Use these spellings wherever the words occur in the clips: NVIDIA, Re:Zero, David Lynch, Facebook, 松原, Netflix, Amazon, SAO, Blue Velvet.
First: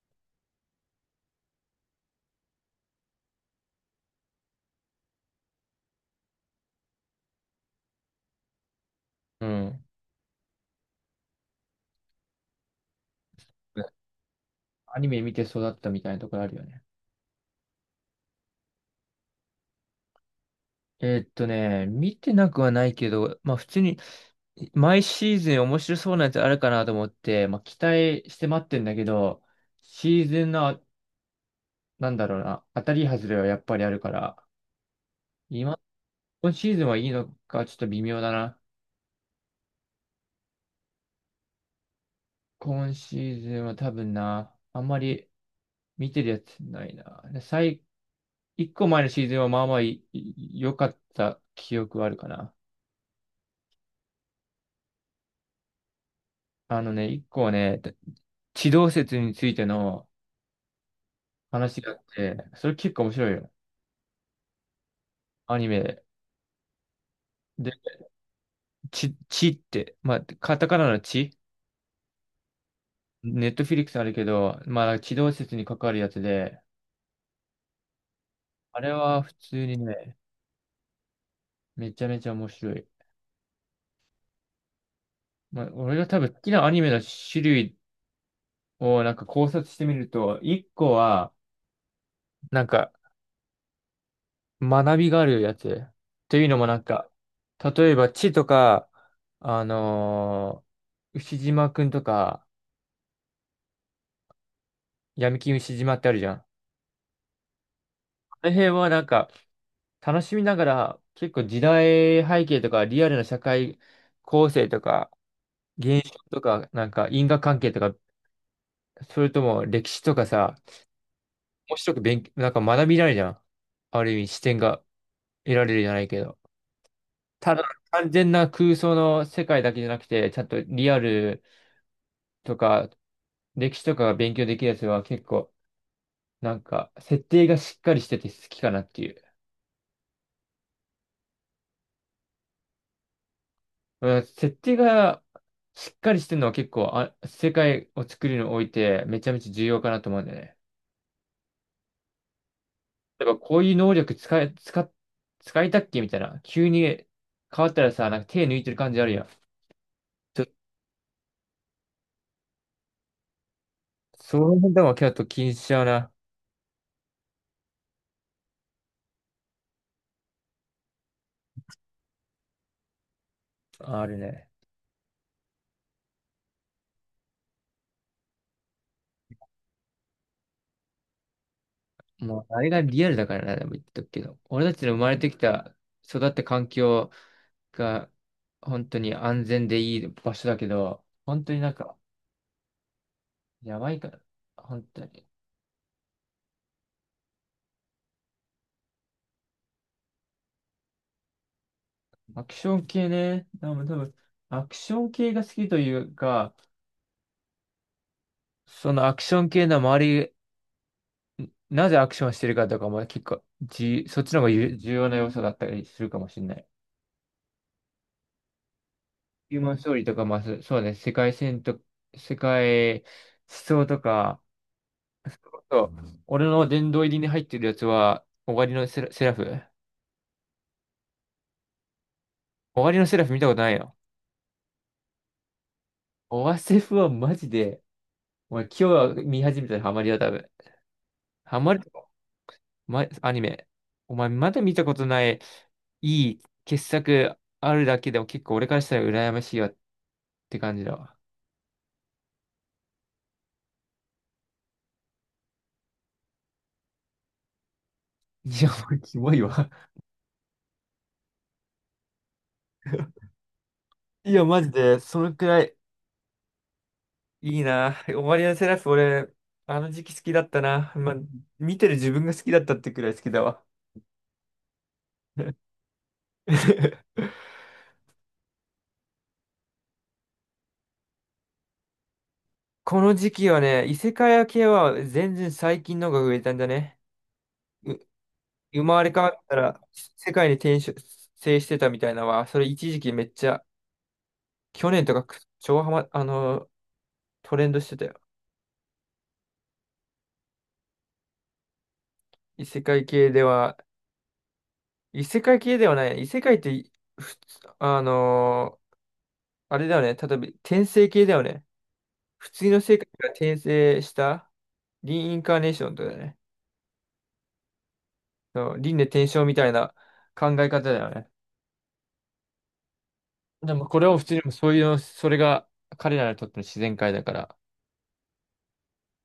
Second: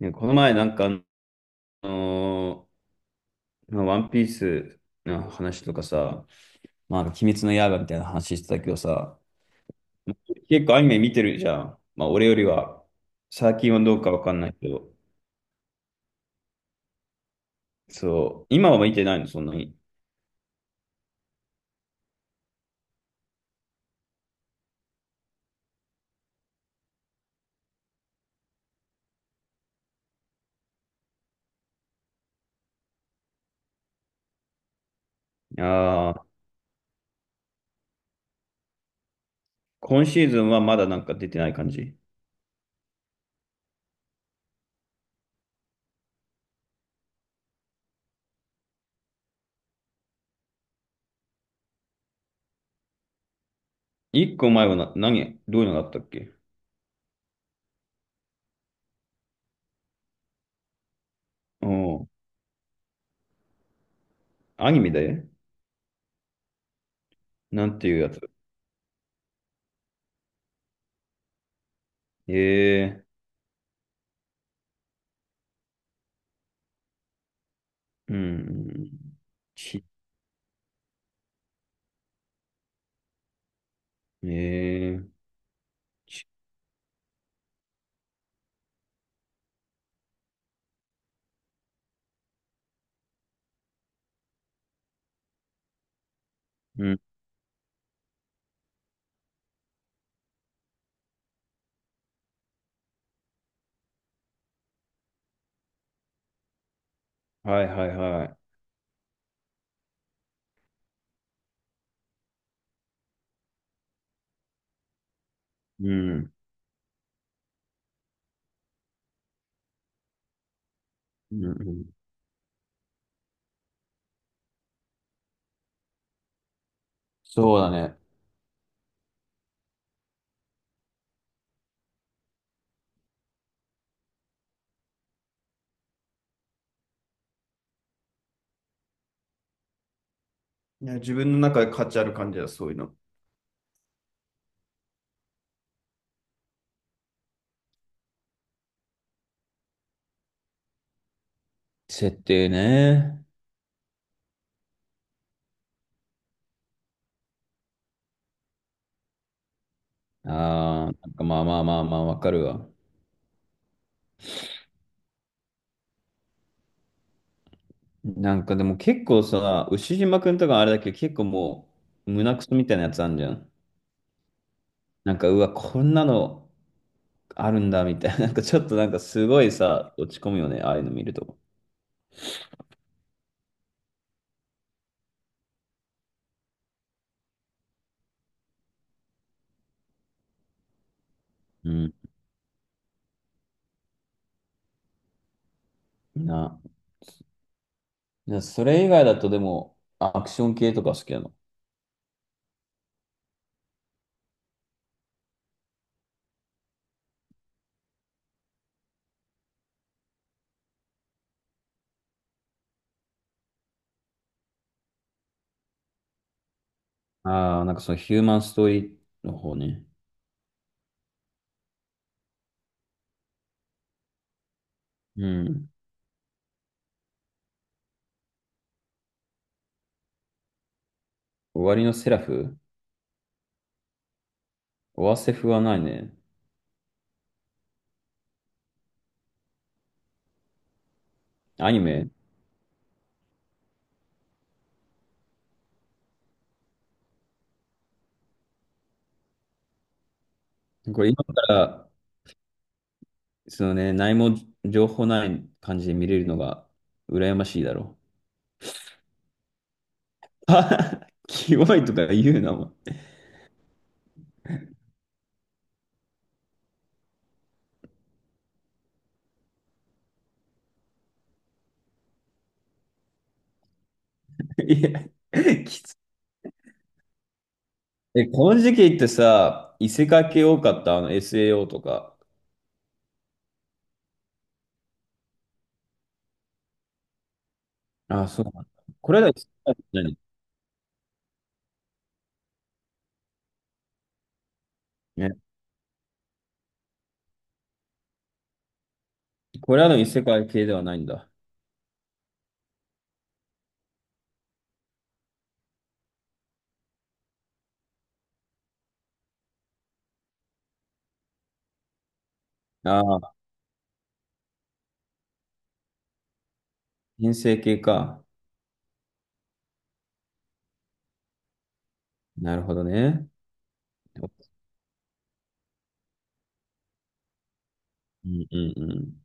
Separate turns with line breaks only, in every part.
ね、この前なんか、のまあワンピースの話とかさ、まあ、鬼滅の刃みたいな話してたけどさ、
うん。
結構アニメ見てるじゃん。まあ、俺よりは、最近はどうかわかんないけど、
アニメ見て育ったみたいなところあるよね。
そう、今は見てないの、そんなに。
見てなくはないけど、まあ普通に毎シーズン面白そうなやつあるかなと思って、まあ期待して待ってんだけど、シーズンの、なんだろうな、当たり外れはやっぱりあるから、今、
ああ、
今シーズンはいいのかちょっと微妙だな。
今シーズンはまだなんか出てない感じ。
今シーズンは多分な、あんまり見てるやつないな。一個前のシーズンはまあまあいい良かった記憶はあるかな。
一個前はな、何、どういうのがあったっけ。
あのね、一個はね、地動説についての
お
話があっ
う。
て、それ結構面白いよ。
アニメで。
アニメで。
なん
で、
ていうやつ。
ちって、まあ、カタカナのち、
ええ
ネットフィリックスあるけど、まあ、地動説に関わるやつで、
ー、う
あ
ん、
れは普通に
ち、
ね、めちゃめちゃ面白い。
ええー、
まあ、俺が多
ち、
分好きなアニメの種類をなんか考察してみると、一個は、なんか学びがあるやつ。というのもなん
うん、
か、例えば地とか、あのー牛島くんとか、闇金牛島ってあるじゃん。あ
はいはいはい。
の辺はなんか、楽しみながら、結構時代背景とか、リアルな社会構成とか、
う
現象
ん。
とか、なんか因果関係とか、それとも歴史とかさ、
うんう
面白
ん。
く勉強、なんか学びられるじゃん。ある意味視点が得られるじゃないけど。た
そう
だ
だね。
完全な空想の世界だけじゃなくて、ちゃんとリアルとか歴史とかが勉強できるやつは結構なんか設定がしっかりしてて好きかなっていう。
いや、自分の中で価値ある感じだ、そういうの。
うん、設定がしっかりしてるのは結構あ、世界を作るにおいてめちゃめちゃ重要かなと思うんだよね。
設定ね。
例えばこういう能力使いたっけみたいな。急に変わったらさ、なんか手抜いてる感じあるやん。ちょ、
ああ、なんかまあまあまあまあ、わかるわ。
その辺でも結構気にしちゃうな。
なんかでも結構さ、牛島くんとかあれだけど、結構胸クソみたいなやつあんじゃん。
あるね。
なんか、うわ、こんなのあるんだ、みたいな。なんかちょっとなんかすごいさ、落ち込むよね、ああいうの見ると。
もうあれがリアルだからな、でも言っとくけど。俺たちの生まれてきた、育った環境が本当に安全でいい場所だけど、本当にな
う
ん
ん。
かやばいから、本当に。
な。な、それ以外だとでも、アクション系とか好きなの。
アクション系ね、多分、アクション系が好きというか、そのアクション系の周り、なぜアクションしてるかとかも結構じ、そっちの方がゆ重要な要素だったりするかもしれない。
ああ、なんかそのヒューマンストーリーの方
ヒューマンス
ね。
トーリーとか、まあ、そうね、世界線と、世界思想とか、
うん。
そう。俺の殿堂入りに入ってるやつは、終わりのセラ、セラフ。
終わりのセラフ、
終わりのセラフ見たことないよ。
オアセフはないね。
オワセフはマジで、お前今日は見始めたらハマりだ、多分。ハ
ア
マる
ニ
と
メ。
こ、ま、アニメ。お前まだ見たことない、いい傑作あるだけでも結構俺からしたら羨ましいわって感じだ
これ
わ。
今から、そのね、何も情報ない感じで見れるのが羨ましいだろ
いや、もうキモいわ。
う。キモいとか言うな、も
いや、マジで、そのくらいいいな。終わりのセラフ俺、あの時期好きだったな。まあ、見てる自分が好きだったってくらい好きだわ。
う。いや、きつい。 え、この時期ってさ、異世界系多かった、あの SAO とか。
この時期はね、異世界系は全然最近のが増えたんだね。う、
あ、そうなんだ。
生まれ
これ
変
ら
わ
異
っ
世
た
界
ら
じゃない
世界に転生してたみたいなのは、それ一時期めっちゃ、去年とか
ね。
く超ハマ、あの、トレンドしてたよ。
これらの異世界系ではないんだ。
異世界系では、異世界系ではない。異世界って普通、あのあれだよね。例えば転生系だよね。普通の世
あ
界から
あ、
転生したリインカーネーションとかだよね。
編成系か。
そう、輪廻転生みたいな考え方だよね。
なるほどね。
でもこれを普通にそういう、それが彼らにとっての自然界だから、
うんうんうん。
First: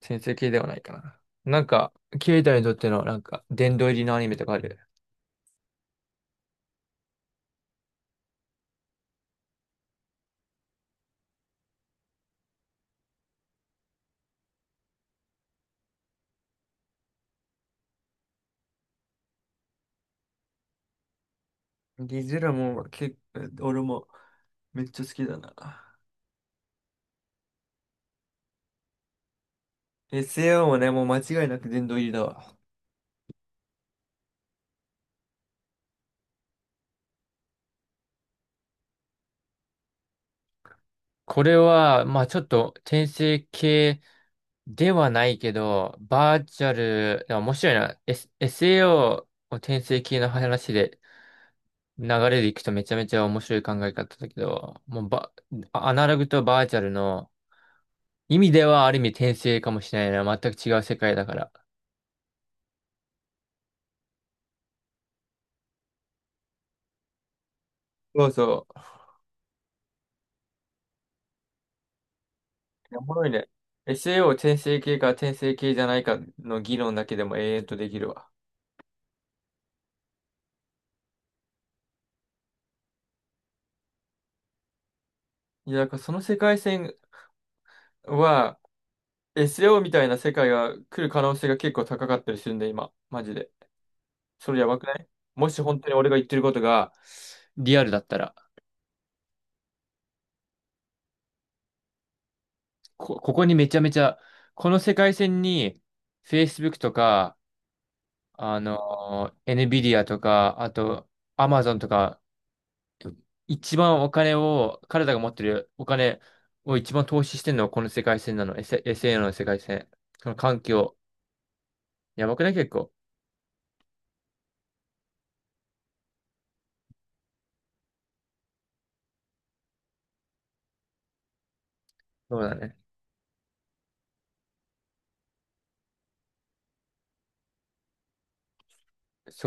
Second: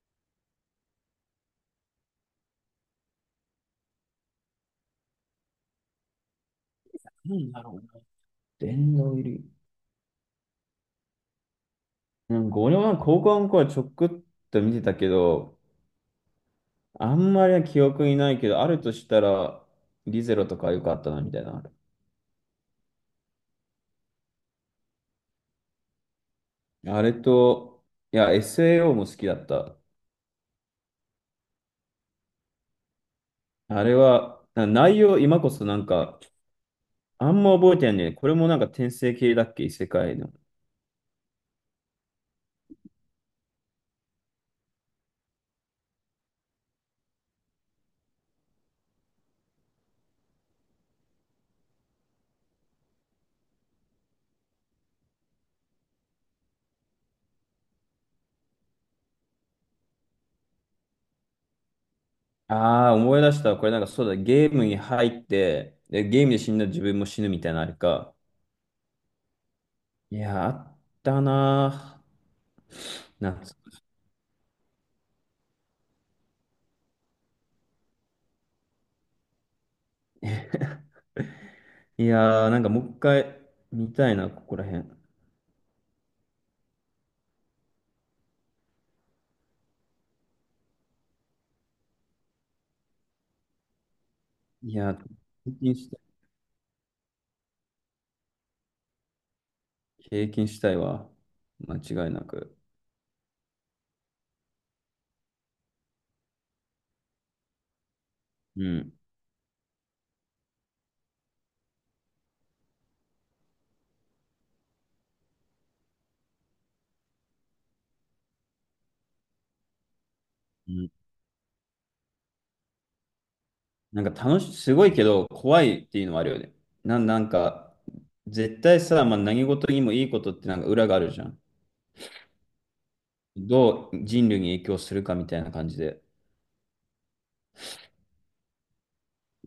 先生系ではないかな。なんか、ケイタにとってのなんか、殿堂入りのアニメとかある。
なんだろうな。電脳入り。なんか俺は高校の頃はちょくっと見てたけど、あんまり記憶にないけど、あるとしたら、リゼロとか良かったな、みたいな。
ディズラも結構、俺もめっちゃ好きだな。
あれと、いや、SAO も好きだった。
SAO もね、もう間違いなく殿堂入りだわ。
あれは、な内容、今こそなんか、あんま覚えてないんだよね。これもなんか転生系だっけ異世界の。
これは、まあちょっと転生系ではないけど、バーチャル、でも面白いな。SAO を転生系の話で流れでいくとめちゃめちゃ面白い考え方だけど、もうば、アナログとバーチャルの意味ではある意味転生かもしれないな。全く違う世界だから。
ああ、思い出した。これなんかそうだ、ゲームに入って、で、ゲームで死んだら自分も死ぬみたいなのあれか。
そうそう。
いや、あったなぁ。
いやおもろい
夏。
ね。SAO 転生系か転生系じゃないかの議論だけでも永遠とできるわ。
いやー、なんかもう一回見たいな、ここら辺。
いや、だからその世界線は SAO みたいな世界が来る可能性が結構高かったりするんだ、今。マジで。それや
い
ばく
や
な
ー、
い？も
経
し
験
本当
し
に
たい。
俺が言ってることがリアルだったら。
経験したいわ。間違いなく。
ここにめちゃめちゃ、この世界線に Facebook とか、あ
うん。
の、NVIDIA とか、あと Amazon とか、一番お金を、彼らが持ってるお金を一番投資してるのはこの世界線なの。SAO の世界線。その環
うん。
境。やばくない結構？
なんか楽し、すごいけど、怖いっていうのはあるよね。なん、なんか、絶対さ、まあ、何事にもいいことってなんか裏があるじゃん。
そうだね。
どう人類に影響するかみたいな感じで。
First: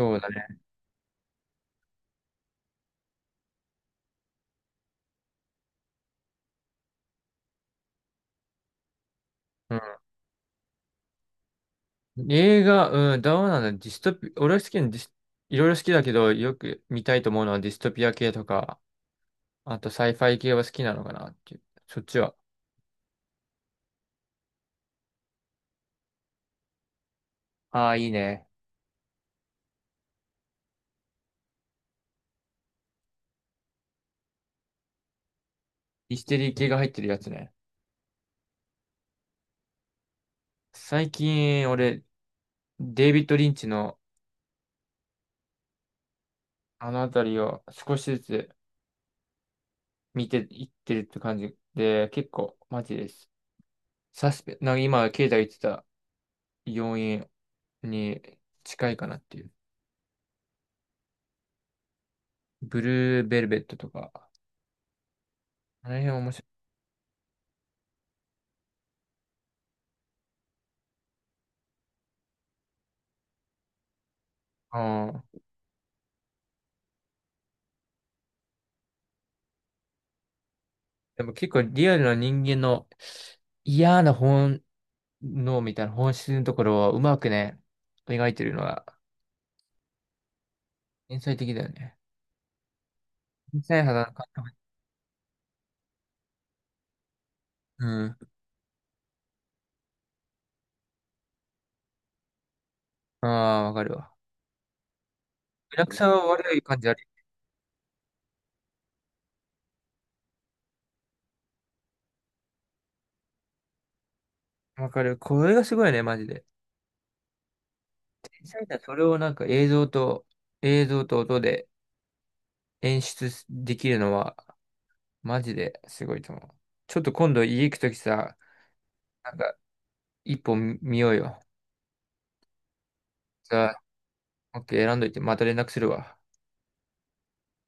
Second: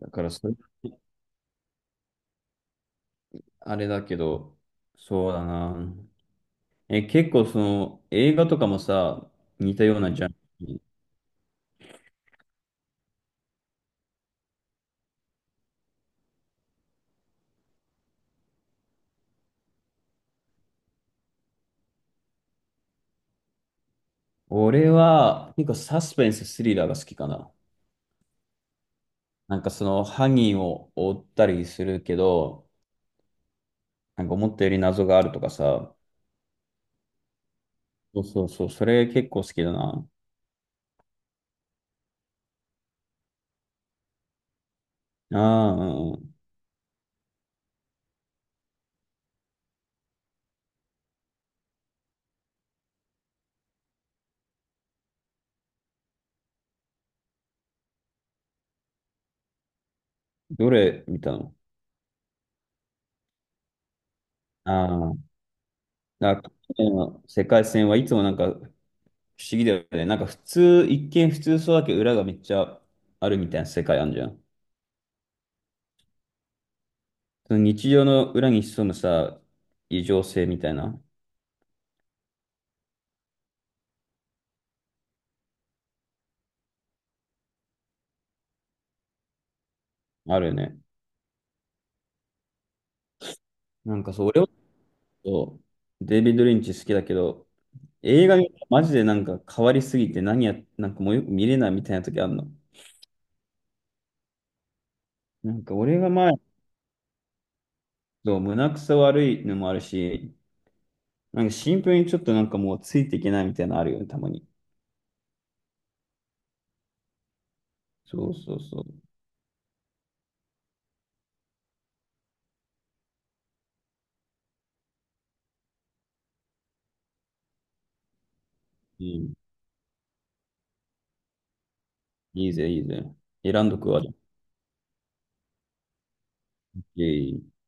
だ
う
か
だ
らそれ、
ね。
あれだけど、そうだな。え、結構その映画とかもさ、似た
う
ようなジャンル。
ん。映画、うん、どうなんだ。ディストピ、俺は好きなディス、いろいろ好きだけど、よく見たいと思うのはディストピア系とか、あとサイファイ系は好きなのかなっていう。そっちは。
俺は結構サスペンス、スリラーが好きかな。
ああ、いいね。
なんかその犯人を追ったりするけど、なんか思ったより謎があるとかさ。
ミステリー系が入ってるやつね。
そうそうそう、それ結構好きだな。
最近、俺、デイビッド・リンチの
ああ、うんうん。
あのあたりを少しずつ見ていってるって感じで、結構マジです。サスペ、なんか今、経済言ってた要因に近いかなっていう。
どれ見たの。
ブルーベルベットとか、
ああ、
あの辺面
なん
白
か
い。
去年の世界戦はいつもなんか不思議だよね。なんか普通、一見普通そうだけど裏がめっちゃあるみたいな世界あるじゃん。
ああ。
その日常の裏に潜むさ、異常性みたいな、
でも結構リアルな人間の嫌な本能みたいな本質のところをうまくね、描いてるのは
あるよね。
天才的だよね。天才肌
なん
の
かそ
感
う、俺は
覚。
そう、デイビッド・リンチ好きだけど、
うん。
映画見たらマジでなんか変わりすぎて何や、なんかもうよく見れないみたいな時あるの。
ああ、わかるわ。
なんか
リアク
俺
シ
が
は
前、
悪い感じある。
そう胸くそ悪いのもあるし、なんかシンプルにちょっとなんかもうついていけないみたいなのあるよね、たまに。
わかる。これがすごいね、マジで。
そう
天
そう
才だ。
そ
そ
う。
れをなんか映像と、映像と音で演出できるのは、マジですごいと思う。ちょっと今度家行くときさ、
う
な
ん、
んか一本見ようよ。
いいぜ、いいぜ。選ん
さ
どくわ。
あ、OK、選んどいて、また連絡するわ。
イェイ